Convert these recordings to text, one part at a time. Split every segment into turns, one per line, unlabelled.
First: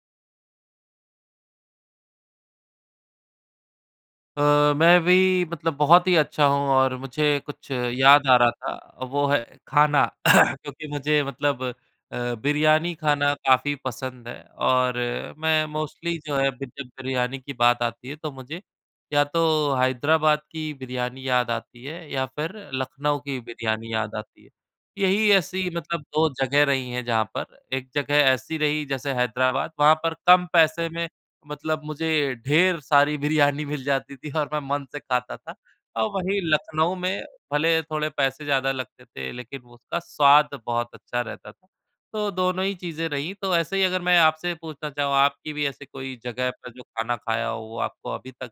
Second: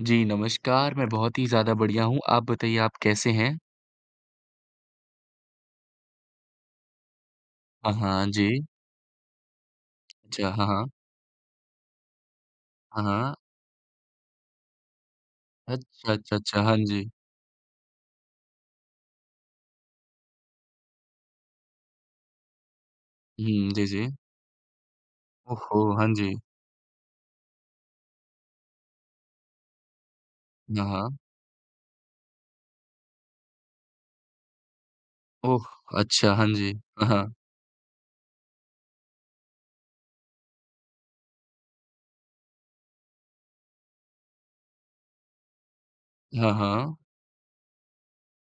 जी, नमस्कार, मैं बहुत ही ज़्यादा बढ़िया हूँ। आप बताइए, आप कैसे हैं?
अ, मैं भी मतलब बहुत ही अच्छा हूँ और मुझे कुछ
हाँ, हाँ,
याद आ रहा
जी।
था, वो है खाना।
अच्छा, हाँ,
क्योंकि
हाँ।
मुझे मतलब अ, बिरयानी
हाँ,
खाना
हाँ।
काफ़ी पसंद है और मैं
अच्छा,
मोस्टली जो
अच्छा,
है,
अच्छा,
बि
हाँ
अ,
जी।
बिरयानी की बात आती है तो मुझे या तो हैदराबाद की बिरयानी याद आती है या फिर लखनऊ की
उहुँ, जी,
बिरयानी याद
जी।
आती है। यही
ओह
ऐसी
हो!
मतलब
हाँ
2
जी।
जगह रही हैं जहाँ पर एक जगह ऐसी रही जैसे हैदराबाद, वहाँ पर कम
हाँ,
पैसे में
हाँ।
मतलब मुझे ढेर सारी बिरयानी मिल जाती थी और मैं मन से खाता था
ओह!
और
अच्छा,
वहीं
हाँ जी।
लखनऊ
अ,
में
हाँ।
भले थोड़े पैसे ज़्यादा लगते थे लेकिन उसका स्वाद बहुत अच्छा रहता था। तो दोनों ही चीज़ें रही तो ऐसे ही अगर मैं आपसे पूछना चाहूँ, आपकी भी ऐसी कोई जगह
हाँ,
पर जो
हाँ।
खाना खाया हो, वो आपको अभी तक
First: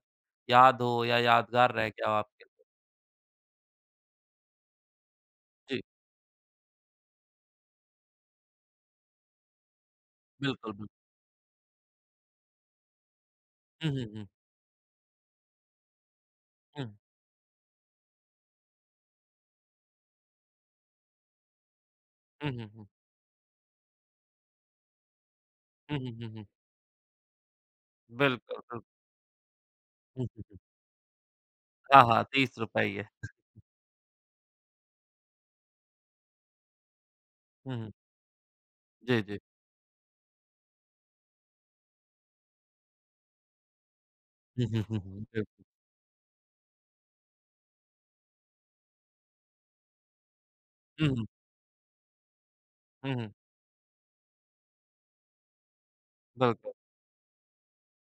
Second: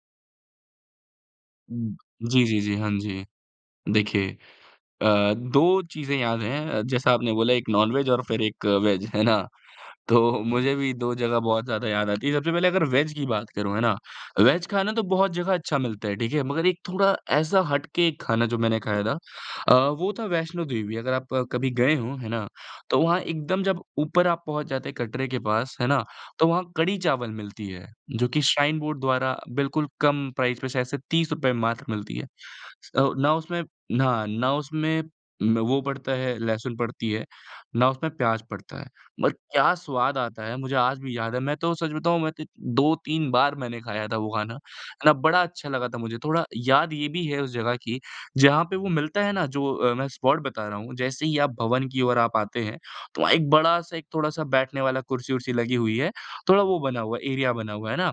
याद हो या यादगार रह
उम,
गया हो
जी,
आपके
जी,
लिए?
जी, हाँ जी। देखिए अ, 2
जी।
चीज़ें याद हैं। जैसा आपने बोला एक नॉन-वेज और फिर एक वेज है ना? तो
बिल्कुल,
मुझे
बिल
भी 2 जगह बहुत ज़्यादा याद आती हैं। सबसे पहले अगर वेज की बात करूँ है
हुँ,
ना?
हुँ, हुँ।
वेज खाना तो बहुत जगह अच्छा मिलता है ठीक है? मगर एक
हुँ।
थोड़ा ऐसा हट के एक खाना जो मैंने खाया था अ, वो था वैष्णो देवी। अगर आप कभी गए हों, है
उ,
ना?
हुँ, हुँ।
तो वहाँ एकदम जब ऊपर आप पहुँच जाते हैं कटरे के पास है
उ,
ना?
हुँ, हुँ, हुँ।
तो वहाँ कड़ी-चावल मिलती है, जो कि
बिल्कुल,
श्राइन
बिल
बोर्ड द्वारा बिल्कुल कम प्राइज़ पे शायद से ₹30 मात्र
हाँ,
मिलती
हाँ,
है।
₹30 ही है।
औ ना उसमें हाँ, ना उसमें उम, ब वो पड़ता है, लहसुन पड़ती है,
हुँ,
ना
हुँ।
उसमें प्याज़ पड़ता है,
जी,
बट
जी।
क्या स्वाद आता है, मुझे आज भी याद है। मैं तो सच बताऊँ, मैं तो 2-3 बार मैंने खाया था वो खाना,
हुँ, हुँ,
है ना?
हुँ।
बड़ा
बिल्कुल।
अच्छा लगा था मुझे। थोड़ा याद ये भी है उस जगह की, जहाँ पे वो मिलता है ना, जो अ, मैं स्पॉट बता रहा हूँ।
उहुँ।
जैसे ही आप भवन की ओर आप आते हैं,
हुँ,
तो वहाँ
हुँ।
एक बड़ा-सा एक थोड़ा-सा बैठने वाला कुर्सी-वुर्सी लगी हुई है। थोड़ा
बिल्कुल।
वो बना हुआ है, एरिया बना हुआ है। है ना?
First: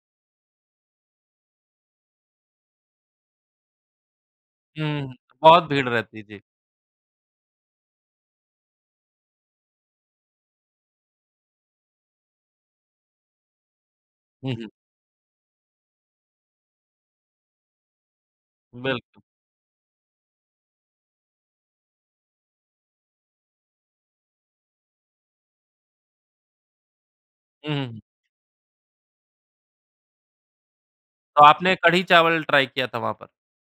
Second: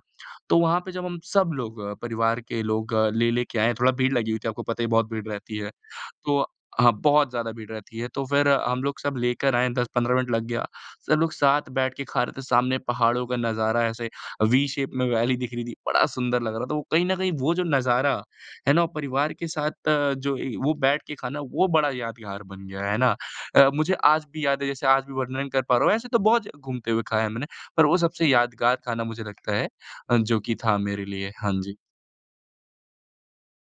तो वहाँ पे जब हम सब लोग, परिवार के लोग ले-ले के आए, थोड़ा भीड़ लगी हुई थी। आपको पता ही है,
हुँ,
बहुत
हुँ,
भीड़ रहती
बहुत
है।
भीड़ रहती थी।
तो हाँ, बहुत ज़्यादा भीड़ रहती है तो फिर हम लोग सब लेकर आए 10-15 मिनट लग गया। सब लोग साथ बैठ के खा रहे थे। सामने पहाड़ों का नज़ारा ऐसे
हुँ,
वी
हुँ।
शेप में वैली दिख रही थी, बड़ा सुंदर लग रहा था वो। कहीं न कहीं वो जो नज़ारा है ना?
बिल्कुल।
परिवार के साथ जो ए वो बैठ के खाना, वो बड़ा यादगार बन गया। है ना? अ, मुझे आज भी याद है जैसे आज भी वर्णन कर पा रहा हूँ। ऐसे तो बहुत घूमते हुए खाया है हम ने
उ, हुँ,
पर वो
हुँ।
सबसे यादगार खाना मुझे लगता है अ, जो कि था मेरे लिए।
तो
हाँ
आपने
जी।
कढ़ी-चावल ट्राई किया था वहाँ पर।